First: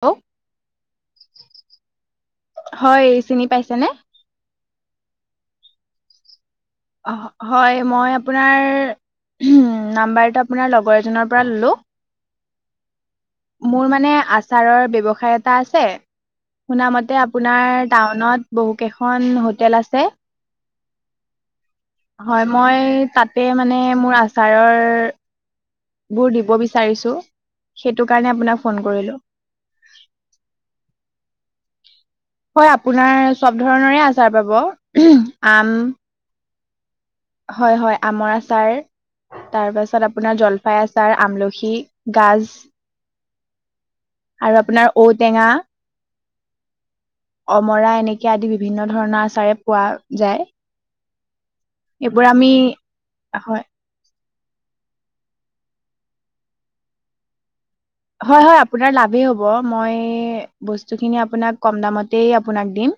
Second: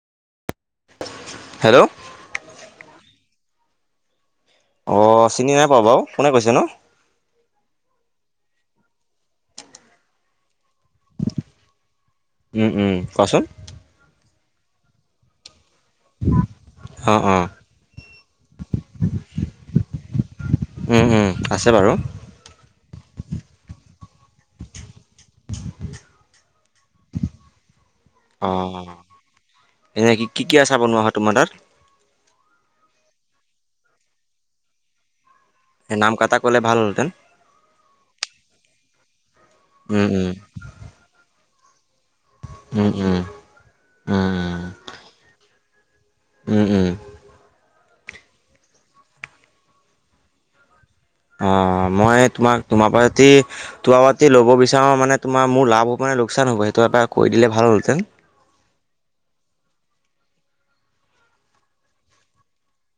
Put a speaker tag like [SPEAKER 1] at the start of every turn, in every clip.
[SPEAKER 1] Hello.
[SPEAKER 2] Hello.
[SPEAKER 1] হয়, চিনি পাইছেনে?
[SPEAKER 2] অ', চিনি নাই পোৱা বাৰু, কোনে কৈছেনো?
[SPEAKER 1] হ-হয়, মই আপোনাৰ নাম্বাৰটো আপোনাৰ লগৰ এজনৰ পৰা ল'লোঁ।
[SPEAKER 2] উম, উম। কোৱাচোন?
[SPEAKER 1] মোৰ মানে আচাৰৰ ব্যৱসায় এটা আছে। শুনা
[SPEAKER 2] অ
[SPEAKER 1] মতে
[SPEAKER 2] অ
[SPEAKER 1] আপোনাৰ টাউনত বহু কেইখন হোটেল আছে।
[SPEAKER 2] উম, উম, আছে বাৰু।
[SPEAKER 1] হয়, মই তাতে মানে মোৰ আচাৰৰ বোৰ দিব বিচাৰিছোঁ, সেইটো কাৰণে আপোনাক ফোন কৰিলোঁ।
[SPEAKER 2] এনেই কি কি আচাৰ বনোৱা হয় তোমাৰ তাত?
[SPEAKER 1] হয়, আপোনাৰ চব ধৰণৰে আচাৰ পাব। আম
[SPEAKER 2] নাম কেইটা ক'লে ভাল হ'লহেঁতেন।
[SPEAKER 1] হয়, হয়। আমৰ আচাৰ,
[SPEAKER 2] উম
[SPEAKER 1] তাৰপাছত
[SPEAKER 2] উম
[SPEAKER 1] আপোনাৰ জলফাই আচাৰ, আমলখি গাজ,
[SPEAKER 2] উম উম উম
[SPEAKER 1] আৰু আপোনাৰ ঔটেঙা।
[SPEAKER 2] উম, উম।
[SPEAKER 1] অমৰা এনেকে আদি বিভিন্ন ধৰণৰ আচাৰে পোৱা যায়।
[SPEAKER 2] অহ, মই
[SPEAKER 1] এইবোৰ আমি
[SPEAKER 2] তোমাক তোমাৰ পৰা যদি
[SPEAKER 1] হয়
[SPEAKER 2] তোমাৰ [unintelligible] ল'ব বিচাৰো মানে তোমাৰ মোৰ লাভ হ'বনে লোকচান হ'ব? সেইটো এবাৰ কৈ দিলে ভাল হ'ল হেঁতেন।
[SPEAKER 1] হয়, হয়। আপোনাৰ লাভেই হ'ব, মই বস্তুখিনি আপোনাক কম দামতেই আপোনাক দিম।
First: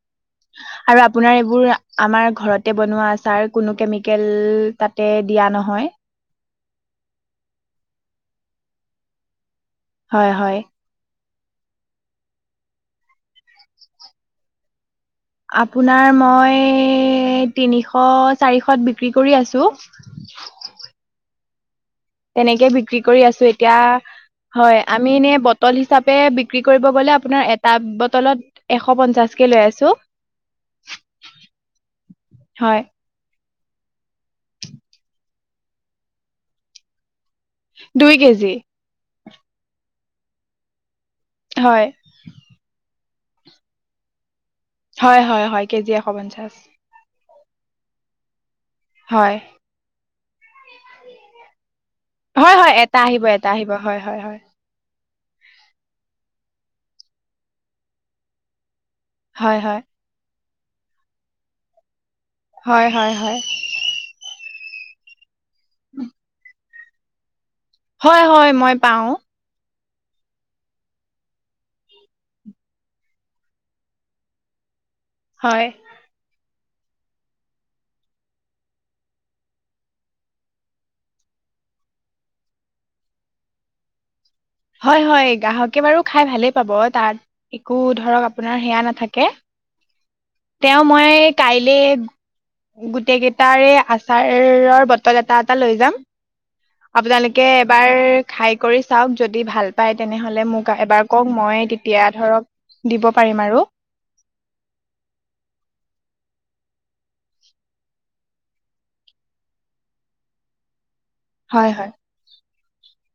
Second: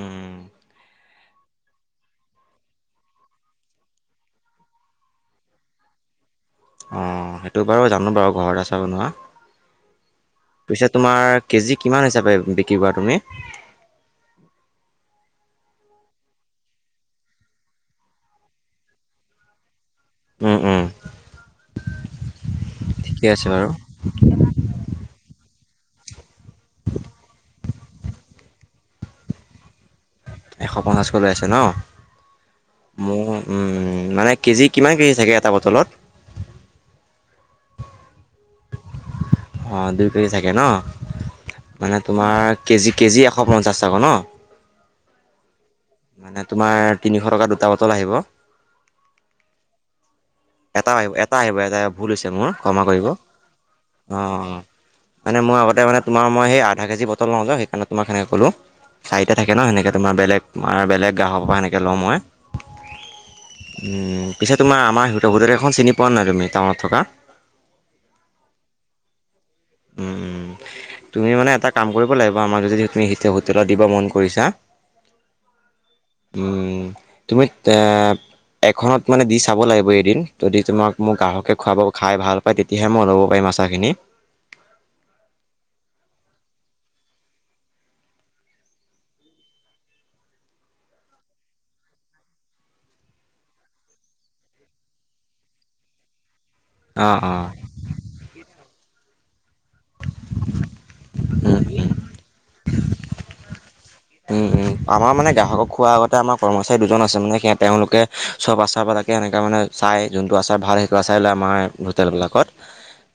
[SPEAKER 2] উম
[SPEAKER 1] [unintelligible] আৰু আপোনাৰ এইবোৰ আমাৰ ঘৰতে বনোৱা আচাৰ, কোনো কেমিকেল তাতে দিয়া নহয়।
[SPEAKER 2] অহ, সেইটো বাৰু জানোঁ বাৰু ঘৰত আচাৰ বনোৱা।
[SPEAKER 1] হয়, হয়।
[SPEAKER 2] পিছে তোমাৰ কেজি কিমান হিচাপে বিক্ৰী কৰা তুমি?
[SPEAKER 1] আপোনাৰ মই তিনিশ চাৰিশত বিক্ৰী কৰি আছোঁ। [unintelligible]
[SPEAKER 2] উম', উম'।
[SPEAKER 1] তেনেকে বিক্ৰী কৰি
[SPEAKER 2] ঠিকে
[SPEAKER 1] আছোঁ।
[SPEAKER 2] আছে বাৰু
[SPEAKER 1] এতিয়া হয়, আমি এনেই বটল হিচাপে বিক্ৰী কৰিব গ'লে, আপোনাৰ এটা বটলত এশ পঞ্চাশকে লৈ আছোঁ।
[SPEAKER 2] এশ পঞ্চাছকৈ লৈ আছা ন?
[SPEAKER 1] হয়
[SPEAKER 2] মোৰ মানে, মানে কেজি কিমান কেজি থাকে এটা বটলত?
[SPEAKER 1] দুই কেজি।
[SPEAKER 2] অহ, দুই কেজি থাকে ন?
[SPEAKER 1] হয়,
[SPEAKER 2] মানে তোমাৰ কেজি-কেজি এশ পঞ্চাছ টকা ন?
[SPEAKER 1] হয়, হয়, হয়। কেজি এশ
[SPEAKER 2] মানে
[SPEAKER 1] পঞ্চাশ।
[SPEAKER 2] তোমাৰ তিনিশ টকাত দুটা বটল আহিব?
[SPEAKER 1] হয়।
[SPEAKER 2] এটা আহিব, এটা আহিব এটা, ভুল হৈছে মোৰ
[SPEAKER 1] হয়, হয়,
[SPEAKER 2] ক্ষমা
[SPEAKER 1] এটা
[SPEAKER 2] কৰিব অহ',
[SPEAKER 1] আহিব, এটা আহিব, হয়, হয়, হয়,
[SPEAKER 2] উম'। মানে মই আগতে মানে তোমাৰ মই সেই আধা কেজি বটল লওঁ ন'। সেই কাৰণে তোমাক সেনেকে ক'লো চাৰিটা থাকে ন? চাৰিটা থাকে
[SPEAKER 1] হয়,
[SPEAKER 2] ন'
[SPEAKER 1] হয়,
[SPEAKER 2] সেনেকা। তোমাৰ বেলেগ, আমাৰ বেলেগ গ্ৰাহকৰ পৰা সেনেকে লওঁ মই।
[SPEAKER 1] হয়, হয়, হয়।
[SPEAKER 2] উম', উম' পিছে তোমাৰ আমাৰ হোটেল এখন চিনি পোৱানে নাই তুমি টাউনত থকা?
[SPEAKER 1] হয়, হয় মই পাওঁ।
[SPEAKER 2] উম
[SPEAKER 1] [inaudible]
[SPEAKER 2] তুমি মানে এটা কাম কৰিব লাগিব আমাক যদি তুমি হোটেলত দিব মন কৰিছা।
[SPEAKER 1] হয়।
[SPEAKER 2] উম। তুমি তে এখনত মানে দি চাব লাগিব এদিন, যদি তোমাক মোক গ্ৰাহকে খুৱাব খায় ভাল পায়, তেতিয়াহে মই ল'ব পাৰিম আচাৰখিনি।
[SPEAKER 1] হয়, হয়। গ্ৰাহকে বাৰু খায় ভালেই পাব তা একো ধৰক আপোনাৰ সেয়া নাথাকে। তেওঁ মই কাইলে গোটেই কেইটাৰে আচাৰৰ বটল এটা এটা লৈ যাম।
[SPEAKER 2] অ',
[SPEAKER 1] আপোনালোকে
[SPEAKER 2] অ'।
[SPEAKER 1] এবাৰ খায় কৰি চাওঁক। যদি ভাল পায় তেনেহ'লে মোক এবাৰ কওঁক,
[SPEAKER 2] উম,
[SPEAKER 1] মই তেতিয়া ধৰক দিব পাৰিম আৰু।
[SPEAKER 2] উম', উম' আমাৰ মানে গ্ৰাহকক খোৱাৰ আগতে আমাৰ কৰ্মচাৰী দুজন আছে মানে সেয়া তেওঁলোকে চব আচাৰবিলাকে এনেকৈ মানে চাই যোনটো আচাৰ ভাল হয়, সেইটো আচাৰে লৈ
[SPEAKER 1] হয়,
[SPEAKER 2] আমাৰ
[SPEAKER 1] হয়,
[SPEAKER 2] হোটেলবিলাকত।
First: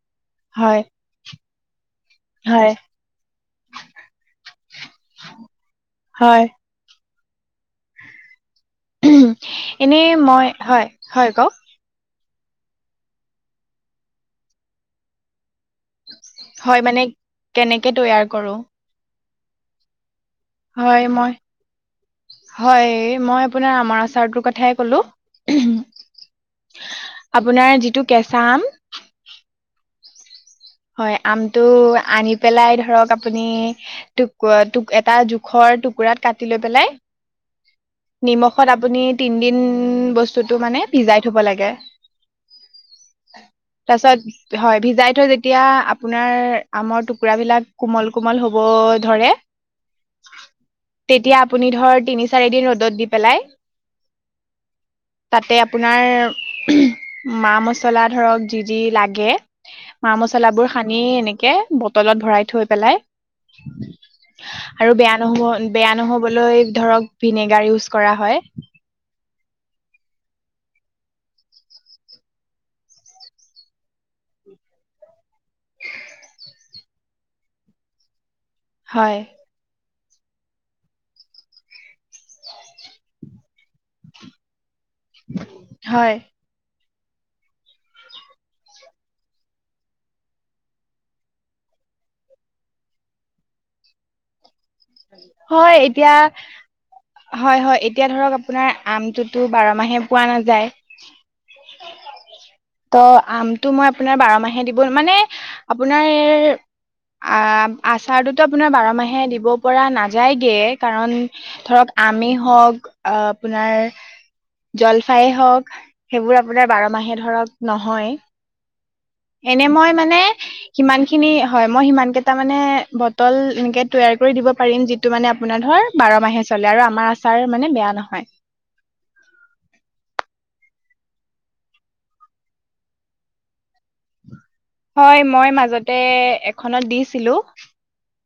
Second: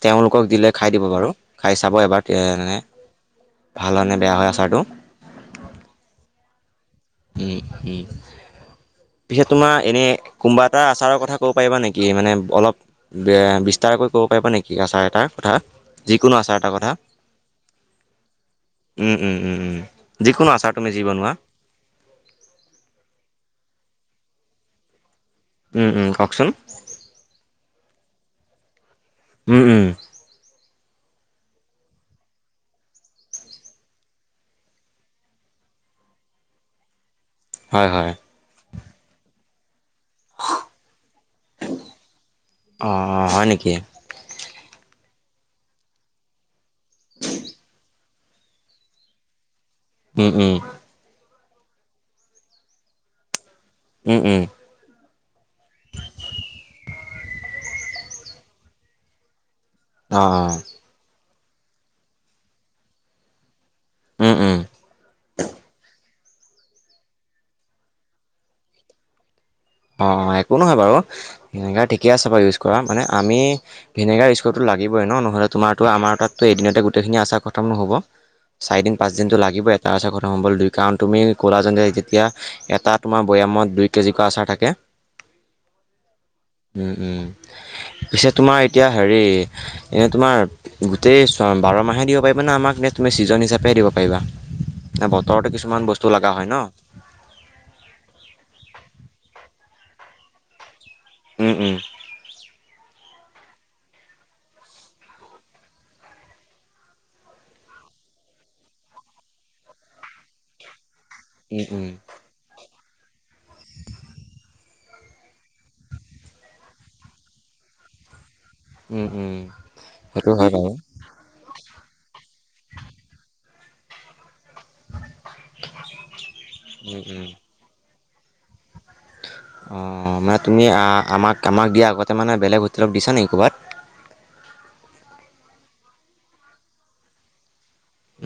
[SPEAKER 2] তেওঁলোকক দিলে
[SPEAKER 1] হয়,
[SPEAKER 2] খায় দিব বাৰু, খায় চাব এবাৰ। তেতিয়া
[SPEAKER 1] হয়,
[SPEAKER 2] মানে, ভাল হয়নে বেয়া হয় আচাৰটো।
[SPEAKER 1] [unintelligible] হয়।
[SPEAKER 2] উম, উম। পিছে তোমাৰ এনে
[SPEAKER 1] এনেই মই
[SPEAKER 2] কোনবা এটা
[SPEAKER 1] হয়
[SPEAKER 2] আচাৰৰ
[SPEAKER 1] হয়
[SPEAKER 2] কথা
[SPEAKER 1] কওক
[SPEAKER 2] ক'ব পাৰিবা নেকি? কি মানে অলপ, এ বিস্তাৰকৈ ক'ব পাৰিব নেকি? আচাৰ এটাৰ কথা যিকোনো আচাৰ এটাৰ
[SPEAKER 1] হয়
[SPEAKER 2] কথা
[SPEAKER 1] মানে, কেনেকে তৈয়াৰ কৰোঁ।
[SPEAKER 2] উম, উম, উম, উম যিকোনো আচাৰ তুমি যি
[SPEAKER 1] হয়
[SPEAKER 2] বনোৱা
[SPEAKER 1] মই- হয় মই আপোনাৰ আমৰ আচাৰটোৰ কথাই ক'লো
[SPEAKER 2] উম, উম কওঁকচোন।
[SPEAKER 1] আপোনাৰ যিটো কেঁচা আম
[SPEAKER 2] উম, উম।
[SPEAKER 1] হয় আমটো আনি পেলাই ধৰক আপুনি টোক টোক এটা জোখৰ টুকুৰাত কাটি লৈ পেলাই
[SPEAKER 2] হয়, হয়।
[SPEAKER 1] নিমখত আপুনি তিনদিন বস বস্তুটো মানে ভিজাই থব লাগে
[SPEAKER 2] অ অ হয় নেকি
[SPEAKER 1] তাৰপিছত হয় ভিজাই থৈ যেতি যেতিয়া আপোনাৰ আমৰ টুকুৰাবিলাক কোমল কোমল হ'ব ধৰে
[SPEAKER 2] উম, উম।
[SPEAKER 1] তেতিয়া আপুনি ধৰ তিনি চাৰি দিন ৰ'দত দি পেলাই
[SPEAKER 2] উম, উম।
[SPEAKER 1] তাতে আপোনাৰ মা মচলা ধৰক যি যি লাগে মা
[SPEAKER 2] অ অ
[SPEAKER 1] মছলাবোৰ সানি এনেকে বটলত ভৰাই থৈ পেলাই
[SPEAKER 2] উম উম
[SPEAKER 1] আৰু বেয়া নহ'ব বেয়া নহ'বলৈ ধৰক ভিনেগাৰ ইউজ কৰা হয়।
[SPEAKER 2] অ', অ' একো নহয় বাৰু সেনেকৈ ঠিকে আছে বাৰু ইউজ কৰা মানে আমি। ভিনেগাৰ ইউজ কৰিবতো লাগিবই ন নহ'লে তোমাৰটো আমাৰ তাততো এদিনতে গোটেইখিনি আচাৰ খতম নহ'ব। চাৰিদিন পাঁচ
[SPEAKER 1] হয়
[SPEAKER 2] দিনটো লাগিব তাৰপাছত [unintelligible] হ'ল কাৰণ তুমি ক'লাজন্ত যেতিয়া এটা তোমাৰ বৈয়ামত দুই কেজিকৈ আচাৰ থাকে [unintelligible]
[SPEAKER 1] হয়।
[SPEAKER 2] উম, উম পিছে তোমাৰ এতিয়া হেৰি এনে তোমাৰ গোটেই ছ বাৰ মাহে পাৰিবা আমাক নে তুমি ছিজন হিচাপেহে দিব পাৰিবা। ন বতৰটো
[SPEAKER 1] হয়
[SPEAKER 2] কিছুমান
[SPEAKER 1] এতিয়া
[SPEAKER 2] বস্তু লগা হয় ন।
[SPEAKER 1] হয় হয় এতিয়া ধৰক আপোনাৰ আমটোতো বাৰ মাহে পোৱা নাযায়।
[SPEAKER 2] উম, উম।
[SPEAKER 1] ত' আমটো মই আপোনাৰ বাৰ মাহে দিব মানে আপোনাৰ আচাৰটোতো আপোনাৰ বাৰ মাহে দিব পৰা নাযায়গে কাৰণ
[SPEAKER 2] উম উম
[SPEAKER 1] ধৰক আমেই হওঁক অ' আপোনাৰ জলফাইয়ে হওঁক সেইবোৰ আপোনাৰ বাৰ মাহে ধৰক নহয়,
[SPEAKER 2] উম উম
[SPEAKER 1] এনে মই মানে
[SPEAKER 2] সেইটো হয় বাৰু
[SPEAKER 1] সিমান খিনি হয় মই সিমান কেইটা মানে বটল এনেকে তৈয়াৰ কৰি দিব পাৰিম যিটো মানে আপোনাৰ ধৰ বাৰ মাহে চলে আৰু
[SPEAKER 2] উম
[SPEAKER 1] আমাৰ
[SPEAKER 2] উম
[SPEAKER 1] আচাৰ মানে বেয়া নহয়।
[SPEAKER 2] অ' মানে তুমি আমাক, আমাক দিয়া আগতে মানে বেলেগ হোটেলত দিছা নে কবাত?
[SPEAKER 1] হয় মই মাজতে এখনত দিছিলো।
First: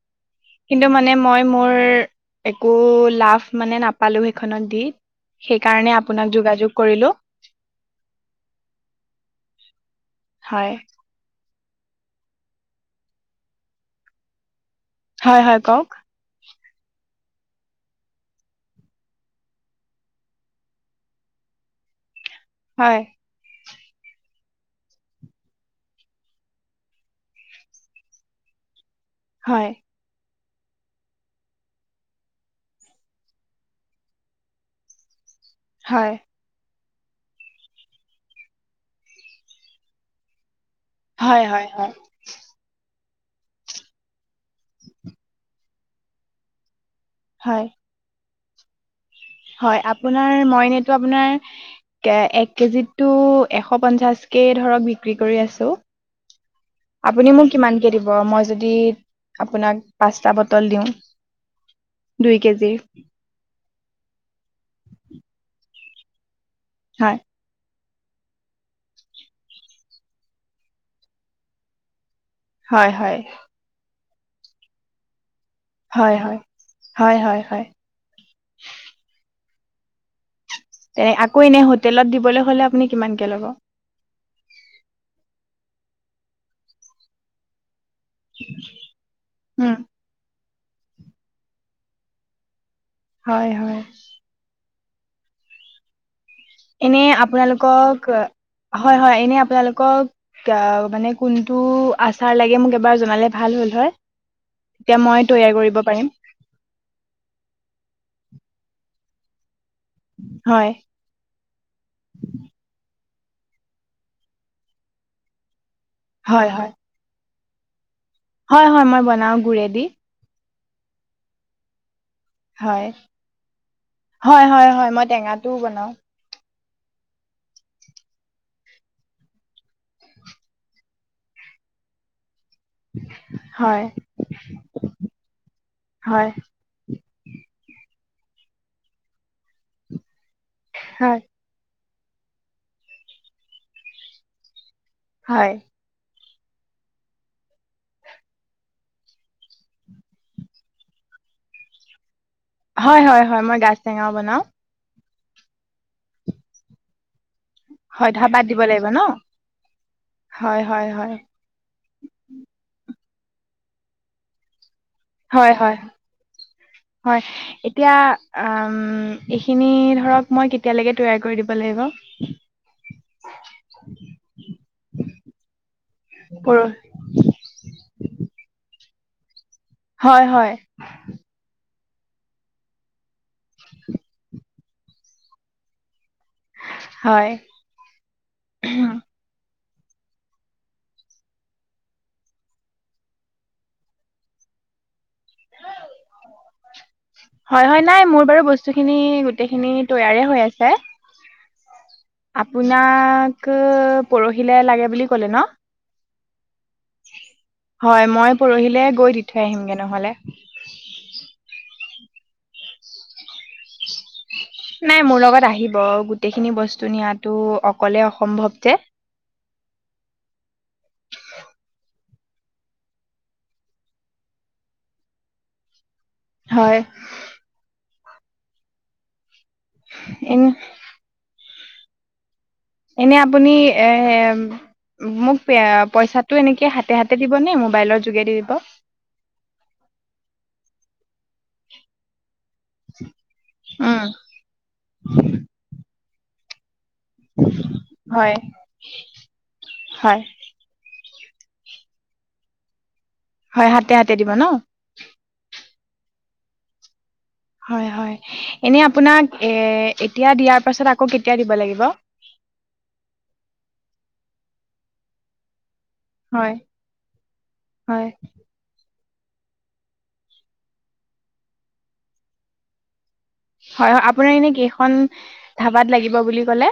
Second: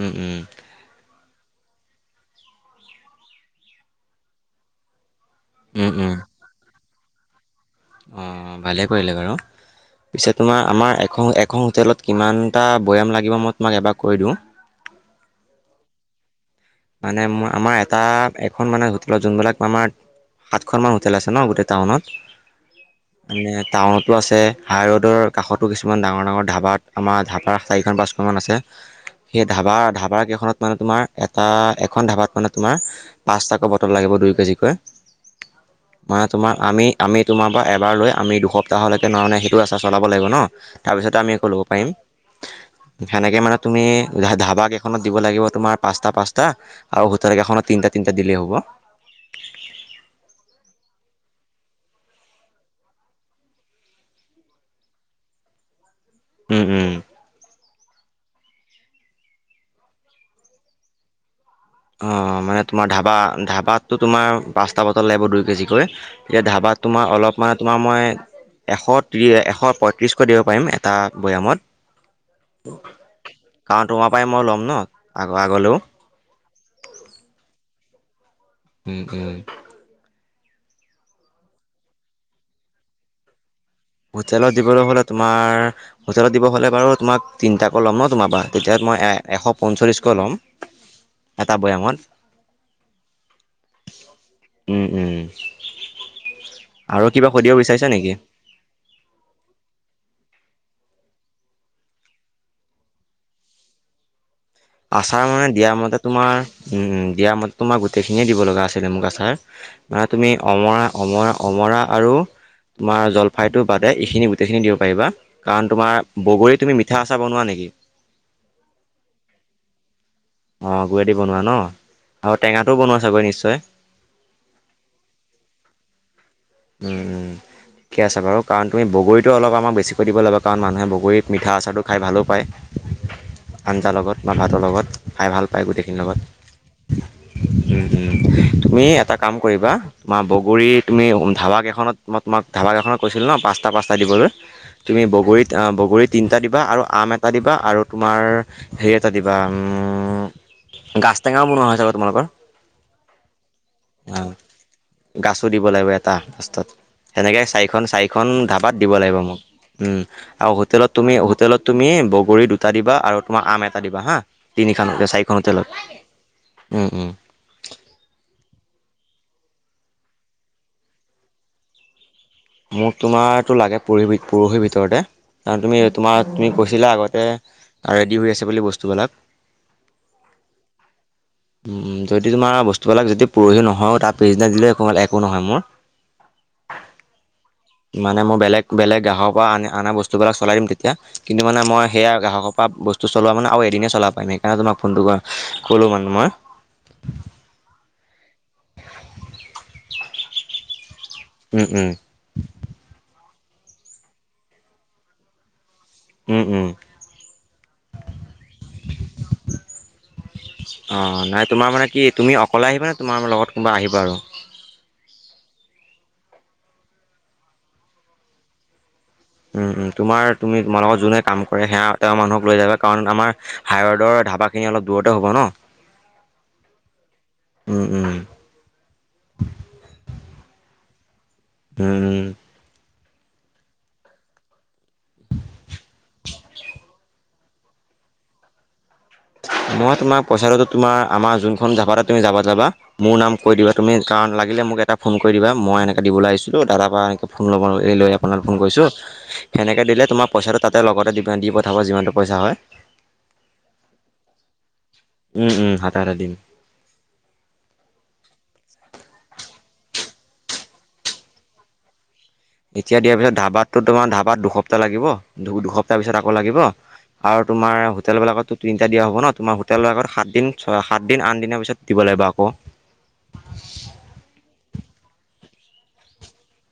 [SPEAKER 2] উম, উম।
[SPEAKER 1] কিন্তু মানে মই মোৰ একো লাভ মানে নাপালো সেইখনত দি।
[SPEAKER 2] উম
[SPEAKER 1] সেইকাৰণে
[SPEAKER 2] উম
[SPEAKER 1] আপোনাক যোগাযোগ কৰিলো।
[SPEAKER 2] অঁ ভালেই কৰিলে বাৰু পিছে তোমাৰ
[SPEAKER 1] হয়
[SPEAKER 2] আমাৰ এখন এখন হোটেলত কিমান টা বৈয়াম লাগিব মই তোমাক এবাৰ কৈ দিওঁ।
[SPEAKER 1] হয়, হয়, কওক
[SPEAKER 2] মানে আমাৰ এটা এখন মানে হোটেলত যোনবিলাক আমাৰ সাতখনমান হোটেল আছে ন গোটেই টাউনত
[SPEAKER 1] হয়,
[SPEAKER 2] মানে টাউনতো আছে হাই ৰোডৰ কাষতো কিছুমান ডাঙৰ ডাঙৰ ধাবাত আমাৰ ধাবাৰ চাৰিখন পাছখন কিমান আছে
[SPEAKER 1] [inaudible]
[SPEAKER 2] সেই ধাবা ধাবাৰ কেইখনত মানে তোমাৰ আহ' এখন ধাবাত মানে তোমাৰ পাঁচটাকৈ বটল লাগিব দুই কেজিকৈ ম
[SPEAKER 1] হয়
[SPEAKER 2] তোমাক আমি- আমি তোমাৰ পৰা এবাৰ লৈ আমি দুসপ্তাহলৈকে মানে সেইটো আচাৰ চলাব লাগিব ন'। তাৰপিছত আমি
[SPEAKER 1] হয়
[SPEAKER 2] আকৌ ল'ব
[SPEAKER 1] হয়
[SPEAKER 2] পাৰিম।
[SPEAKER 1] হয়
[SPEAKER 2] সেনেকে মানে তুমি ধা- ধাবা কেইখনত দিব লাগিব তোমাৰ পাঁচটা পাঁচটা আৰু হোতেল কেইখনত
[SPEAKER 1] হয়
[SPEAKER 2] তিনিটা তিনিটা দিলেই হব।
[SPEAKER 1] হয় আপোনাৰ মইনেতো আপোনাৰ এক কেজিতো এশ পঞ্চাশ কে ধৰক বিক্ৰী কৰি আছোঁ।
[SPEAKER 2] উম, হোম।
[SPEAKER 1] আপুনি মোক কিমানকে দিব মই যদি আপোনাক পাঁচটা বটল দিওঁ? দুই
[SPEAKER 2] অ' মানে
[SPEAKER 1] কেজিৰ
[SPEAKER 2] তোমাৰ ধাবা ধাবাতটো তোমাৰ পাঁচটা বটল লাগিব দুই কেজিকৈ এতিয়া ধাবাত তোমাৰ
[SPEAKER 1] হয়
[SPEAKER 2] অলপ মানে তোমাৰ মই এশ ত্ৰি- এশ পয়ত্ৰিশকৈ দিব পাৰিম এটা বৈয়ামত।
[SPEAKER 1] হয়, হয়।
[SPEAKER 2] কাৰণ তোমাৰ পৰাই মই ল'ম ন' আৰু আগলৈও।
[SPEAKER 1] হয়' হয়, হয়' হয়' হয়'।
[SPEAKER 2] উম', উম'।
[SPEAKER 1] এ আকৌ এনে হোটেলত দিবলৈ হলে আপুনি কিমানকে ল'ব।
[SPEAKER 2] হোটেলত দিবলৈ হ'লে তোমাৰ হোটেলত দিব হ'লে বাৰু তোমাক তিনিটা আকৌ ল'ম ন' তোমাৰ পৰা তেতিয়া মই এ এশ
[SPEAKER 1] উম,
[SPEAKER 2] পঞ্চল্লিছকৈ ল'ম এটা বৈয়ামত।
[SPEAKER 1] হয়', হয়।
[SPEAKER 2] উম', উম।
[SPEAKER 1] এনে
[SPEAKER 2] আৰু কিবা সুধিব বিচাৰিছা
[SPEAKER 1] আপোনালোকক
[SPEAKER 2] নেকি
[SPEAKER 1] হয়' হয় এনে আপোনালোকক অ' মানে কোনটো আচাৰ লাগে মোক এবাৰ জনালে ভাল হল হয়। তেতিয়া মই
[SPEAKER 2] আচাৰ মানে
[SPEAKER 1] তৈয়াৰ
[SPEAKER 2] দিয়া
[SPEAKER 1] কৰিব
[SPEAKER 2] মতে
[SPEAKER 1] পাৰিম
[SPEAKER 2] তোমাৰ উম' উম দিয়া মতে তোমাৰ গোটেইখিনিয়ে দিব লগা আছিলে মোক আছাৰ মানে তুমি
[SPEAKER 1] হয়
[SPEAKER 2] অমৰা অমৰা' অমৰা আৰু তোমাৰ জলফাইটো বাদে এইখিনি গোটেইখিনি দিব পাৰিবা কাৰণ তোমাৰ
[SPEAKER 1] হয়
[SPEAKER 2] বগৰী
[SPEAKER 1] হয়
[SPEAKER 2] তুমি মিঠা আছাৰ বনোৱা নেকি?
[SPEAKER 1] হয়', হয় মই বনাও গুৰেদি।
[SPEAKER 2] অ' গুুৰেদি বনোৱা ন', আৰু টেঙাটো
[SPEAKER 1] হয়
[SPEAKER 2] বনোৱা চাগৈ নিশ্চয়?
[SPEAKER 1] হয়', হয়' হয় মই টেঙাটোও বনাওঁ।
[SPEAKER 2] উম', উম। ঠিকে আছে বাৰু কাৰণ তুমি বগৰীটো অলপ আমাক বেছিকৈ দিব লগা কাৰণ মানুহে বগৰী মিঠা আচাৰটো খাই ভালো পায়।
[SPEAKER 1] হয়
[SPEAKER 2] আঞ্জা লগত বা ভাতৰ লগত খাই ভাল পায় গোটেইখিনিৰ লগত।
[SPEAKER 1] হয়
[SPEAKER 2] উম হম তুমি এটা কাম কৰিবা তোমাৰ বগৰী তুমি
[SPEAKER 1] হয়
[SPEAKER 2] ধাবাকেইখনত মই তোমাক ধাবাকেইখনত কৈছিলো ন' পাঁচটা পাঁচটা দিবলৈ তুমি বগৰীত
[SPEAKER 1] হয়
[SPEAKER 2] অ' বগৰীত তিনিটা দিবা আৰু আম এটা দিবা আৰু তোমাৰ হেৰি এটা দিবা উমম গাজ টেঙাও বনোৱা চাগে তুমালোকৰ?
[SPEAKER 1] হয়-হয়-হয় মই গাজ টেঙাও বনাওঁ।
[SPEAKER 2] গাছো দিব লাগিব এটা লাষ্টোত, সেনেকে চাৰিখন চাৰিখন ধাবাত দিব লাগিব মোক উম,
[SPEAKER 1] হয় হয়
[SPEAKER 2] হোতেলত তুমি
[SPEAKER 1] হয়
[SPEAKER 2] হোতেলত তুমি বগৰী দুটা দিবা আৰু তোমাৰ আম এটা দিবা হা, তিনি খন
[SPEAKER 1] হয়-হয়-হয় এতি এতিয়া আ এইখিনি ধৰক মই কেতিয়ালৈকে তৈয়াৰ কৰি দিব লাগিব?
[SPEAKER 2] মোক তোমাৰটো লাগে পৰহি পৰহিৰ ভিতৰতে। কাৰণ তুমি তোমাৰ তুমি
[SPEAKER 1] পৰ
[SPEAKER 2] কৈছিলা আগতে ৰেডি হৈ আছে বুলি বস্তুবিলাক।
[SPEAKER 1] হয় হয়।
[SPEAKER 2] যদি তোমাৰ বস্তুবিলাক যদি পৰহি নহয়ও তাৰ পিছদিনা দিলেও একোমান একো নহয় মোৰ।
[SPEAKER 1] হয়।
[SPEAKER 2] মানে মই বেলেগ বেলেগ গাহৰ পৰা আ অনা বস্তু বিলাক চলাই দিম তেতিয়া কিন্তু মানে মই সেয়া গাহকৰ পৰা বস্তু চলোৱা মান আৰু এদিনে চলাব পাৰিম [unintelligible] ফোনটো কৰা ক'লোঁ মানে মই।
[SPEAKER 1] হয় হয় নাই মোৰ বাৰু বস্তুখিনি গোটেইখিনি তৈয়াৰ হৈ আছে।
[SPEAKER 2] উম উম।
[SPEAKER 1] আপোনাক পৰহিলৈ লাগে বুলি ক'লে ন?
[SPEAKER 2] উম উম।
[SPEAKER 1] হয় মই পৰহিলে গৈ দি থৈ আহিমগৈ নহ'লে।
[SPEAKER 2] অ নাই তোমাৰ মানে কি তুমি অকলে আহিবাানে তোমাৰ লগত কোনোবা আহিবা আৰু?
[SPEAKER 1] নাই মোৰ লগত আহিব গোটেইখিনি বস্তু নিয়াতো অকলে অসম্ভৱ যে।
[SPEAKER 2] উ উ তোমাৰ তুমি লগত যোনে কাম কৰে সেয়া তেওঁ মানুহক যাবা কাৰণ আমাৰ হাইৰইডৰ ধাবাখিনি অলপ দূৰতে হ'ব ন।
[SPEAKER 1] হয়।
[SPEAKER 2] উম উম।
[SPEAKER 1] এন
[SPEAKER 2] [inaudible]
[SPEAKER 1] এনে আপুনি এ মোক পে পইচাটো এনেকে হাতে হাতে দিব নে মোবাইলৰ যোগেদি দিব?
[SPEAKER 2] মই তোমাক পইচাটো তোমাৰ আমাৰ যোনখন ধাবা তুমি জাবাত যাবা মোৰ নাম কৈ দিবা তুমি
[SPEAKER 1] উম
[SPEAKER 2] কাৰণ লাগিলে মোক এটা ফোন কৰি দিবা, মই এনেকে দিবলৈ আহিছো দাদাৰ পৰা এনেকৈ ফোন ল'ব লৈ
[SPEAKER 1] হয়
[SPEAKER 2] আপোনালৈ ফোন কৰিছোঁ, সেনেকে দিলে
[SPEAKER 1] হয়
[SPEAKER 2] তোমাৰ পইচাটো তাতে লগতে দিপ দি পঠাব যিমানটো পইচা হয়।
[SPEAKER 1] হয় হাতে হাতে দিব ন?
[SPEAKER 2] উম উম হাতে হাতে দিম।
[SPEAKER 1] হয় হয়। এনেই আপোনাক এ এতিয়া দিয়াৰ পাছত আকৌ কেতিয়া দিব লাগিব?
[SPEAKER 2] এতিয়া দিয়াৰ পিছত ধাবাতো তোমাৰ ধাবাত দুসপ্তাহ লাগিব দুসপ্তাহ পিছত আকৌ
[SPEAKER 1] হয়
[SPEAKER 2] লাগিব আৰু তোমাৰ
[SPEAKER 1] হয়
[SPEAKER 2] হোটেলবলাকতো তিনিটা দিয়া হ'ব ন, তোমাৰ হোটেলৰ আগত সাতদিন ছয় সাতদিন আন দিনৰ পিছত দিব লাগিব আকৌ।
[SPEAKER 1] হয় হয় আপোনাৰ এনে কেইখন ধাবাত লাগিব বুলি ক'লে?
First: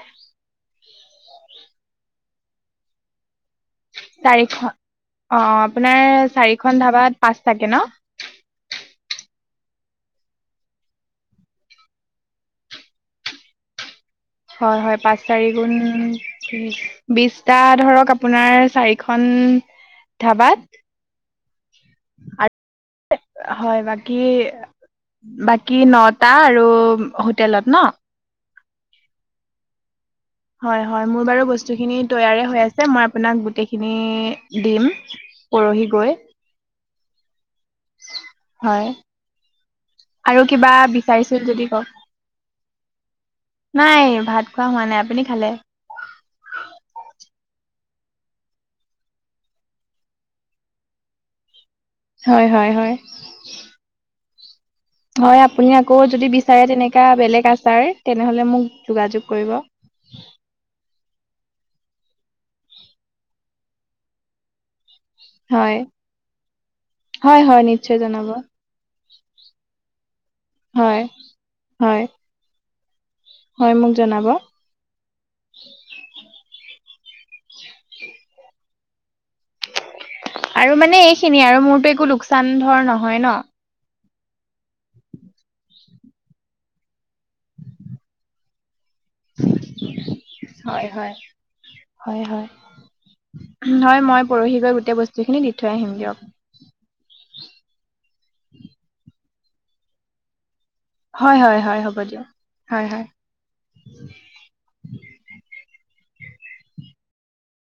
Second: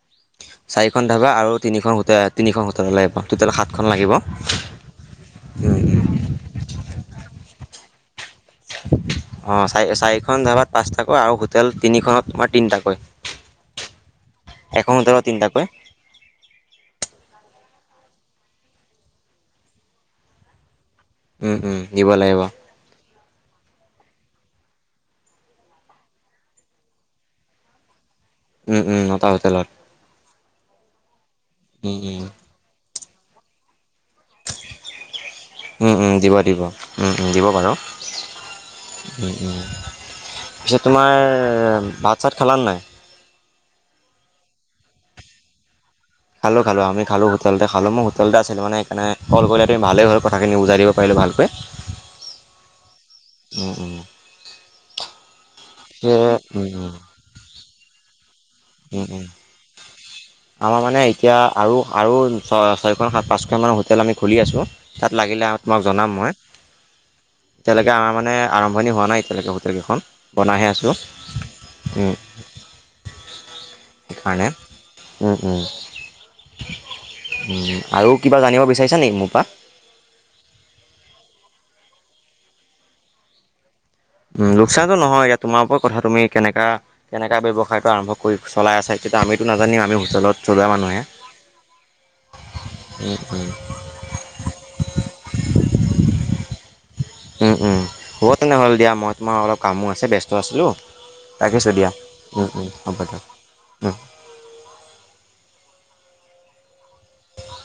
[SPEAKER 2] চাৰিখন ধাবা আৰু তিনিখন হোটেল তিনিখন হোটেল লাগে, টটেল সাতখন লাগিব।
[SPEAKER 1] চাৰিখন অ আপোনাৰ চাৰিখন ধাবাত পাঁচ তাকে ন?
[SPEAKER 2] অ', চাৰি চাৰিখন ধাবাত পাঁচটাকৈ আৰু হোটেল তিনিখনত তোমাৰ তিনিটাকৈ।
[SPEAKER 1] হয়,
[SPEAKER 2] এখন
[SPEAKER 1] হয়, পাঁচ
[SPEAKER 2] হোটেলত
[SPEAKER 1] চাৰি
[SPEAKER 2] তিনিটাকৈ
[SPEAKER 1] গুণ বিষ্টা ধৰক আপোনাৰ চাৰিখন ধাবাত।
[SPEAKER 2] উম, উম, দিব লাগিব।
[SPEAKER 1] আৰু হয়, বাকী বাকী নটা আৰু হোটেলত ন'?
[SPEAKER 2] উম, উম, ন'টা হোতেলত।
[SPEAKER 1] হয়, হয়, মোৰ বাৰু
[SPEAKER 2] উম
[SPEAKER 1] বস্তুখিনি
[SPEAKER 2] উম
[SPEAKER 1] তৈয়াৰে হৈ আছে মই আপোনাক গোটেইখিনি দিম পৰহি
[SPEAKER 2] উম,
[SPEAKER 1] গৈ
[SPEAKER 2] উম, দিব দিব উম, উম, দিব বাৰু।
[SPEAKER 1] হয়
[SPEAKER 2] উম, উম,
[SPEAKER 1] আৰু কিবা
[SPEAKER 2] পিছে তোমাৰ
[SPEAKER 1] বিচাৰিছিল যদি কওক
[SPEAKER 2] ভাত-চাত খালা নে নাই?
[SPEAKER 1] নাই ভাত খোৱা হোৱা নাই, আপুনি খালে?
[SPEAKER 2] খালো খালো আমি খালো হোটেলতে খালো মই হোটেলতে আছিল মানে সেইকাৰণে ক'ল কৰিলে তুমি ভালেই হ'ল কথা খিনিবুজাই দিব পাৰিলো ভালকৈ।
[SPEAKER 1] হয়, হয়, হয়।
[SPEAKER 2] হম, হম।
[SPEAKER 1] হয়, আপুনি আকৌ যদি বিচাৰে তেনেকা বেলেগ আচাৰ তেনেহ'লে মোক
[SPEAKER 2] উম উম
[SPEAKER 1] যোগাযোগ কৰিব। [inaudible]
[SPEAKER 2] আমাৰ মানে এতিয়া আৰু আৰু ছয় ছয়খন সাত পাঁচখন মানৰ হোটেল আমি খুলি আছোঁ। তাত লাগিলে
[SPEAKER 1] হয়
[SPEAKER 2] তোমাক জনাম মই,
[SPEAKER 1] হয় হয়
[SPEAKER 2] এতিয়ালৈকে
[SPEAKER 1] নিশ্চয়
[SPEAKER 2] আমাৰ
[SPEAKER 1] জনাব
[SPEAKER 2] মানে আৰম্ভণি হোৱা নাই এতিয়ালৈকে হোটেল কেইখন বনাইাহে আছোঁ,
[SPEAKER 1] হয় হয়
[SPEAKER 2] উম।
[SPEAKER 1] হয়, মোক জনাব।
[SPEAKER 2] সেইকাৰণে উম, উম, আৰু কিবা জানিব বিচাৰিছা নেকি মোৰ পৰা?
[SPEAKER 1] আৰু মানে এইখিনিয়ে আৰু মোৰতো একো লোকচান ধৰ নহয় ন'?
[SPEAKER 2] উম, লোকচানটো নহয় এতিয়া তোমাৰ ওপৰত কথা তুমি কেনেকা কেনেকা ব্যয়সায়টো আৰম্ভ কৰি চলাই আছা এতিয়া আমিতো নাজানিম আমি হোটেলত চলোৱা
[SPEAKER 1] হয়
[SPEAKER 2] মানুহে।
[SPEAKER 1] হয় হয় হয়।
[SPEAKER 2] উম, উম।
[SPEAKER 1] হয়, মই পৰহি গৈ গোটেই বস্তুখিনি দি থৈ আহিম দিয়ক।
[SPEAKER 2] উম, উম, হ'ব তেনেহ'লে দিয়া মই তোমাৰ অলপ কামো আছে ব্যস্ত আছিলোঁ।।
[SPEAKER 1] হয় হয়
[SPEAKER 2] ৰাখিছোঁ
[SPEAKER 1] হয়
[SPEAKER 2] দিয়া
[SPEAKER 1] হ'ব দিয়ক।
[SPEAKER 2] উম, উম,
[SPEAKER 1] হয়
[SPEAKER 2] হ'ব
[SPEAKER 1] হয়।
[SPEAKER 2] দিয়ক উম [inaudible]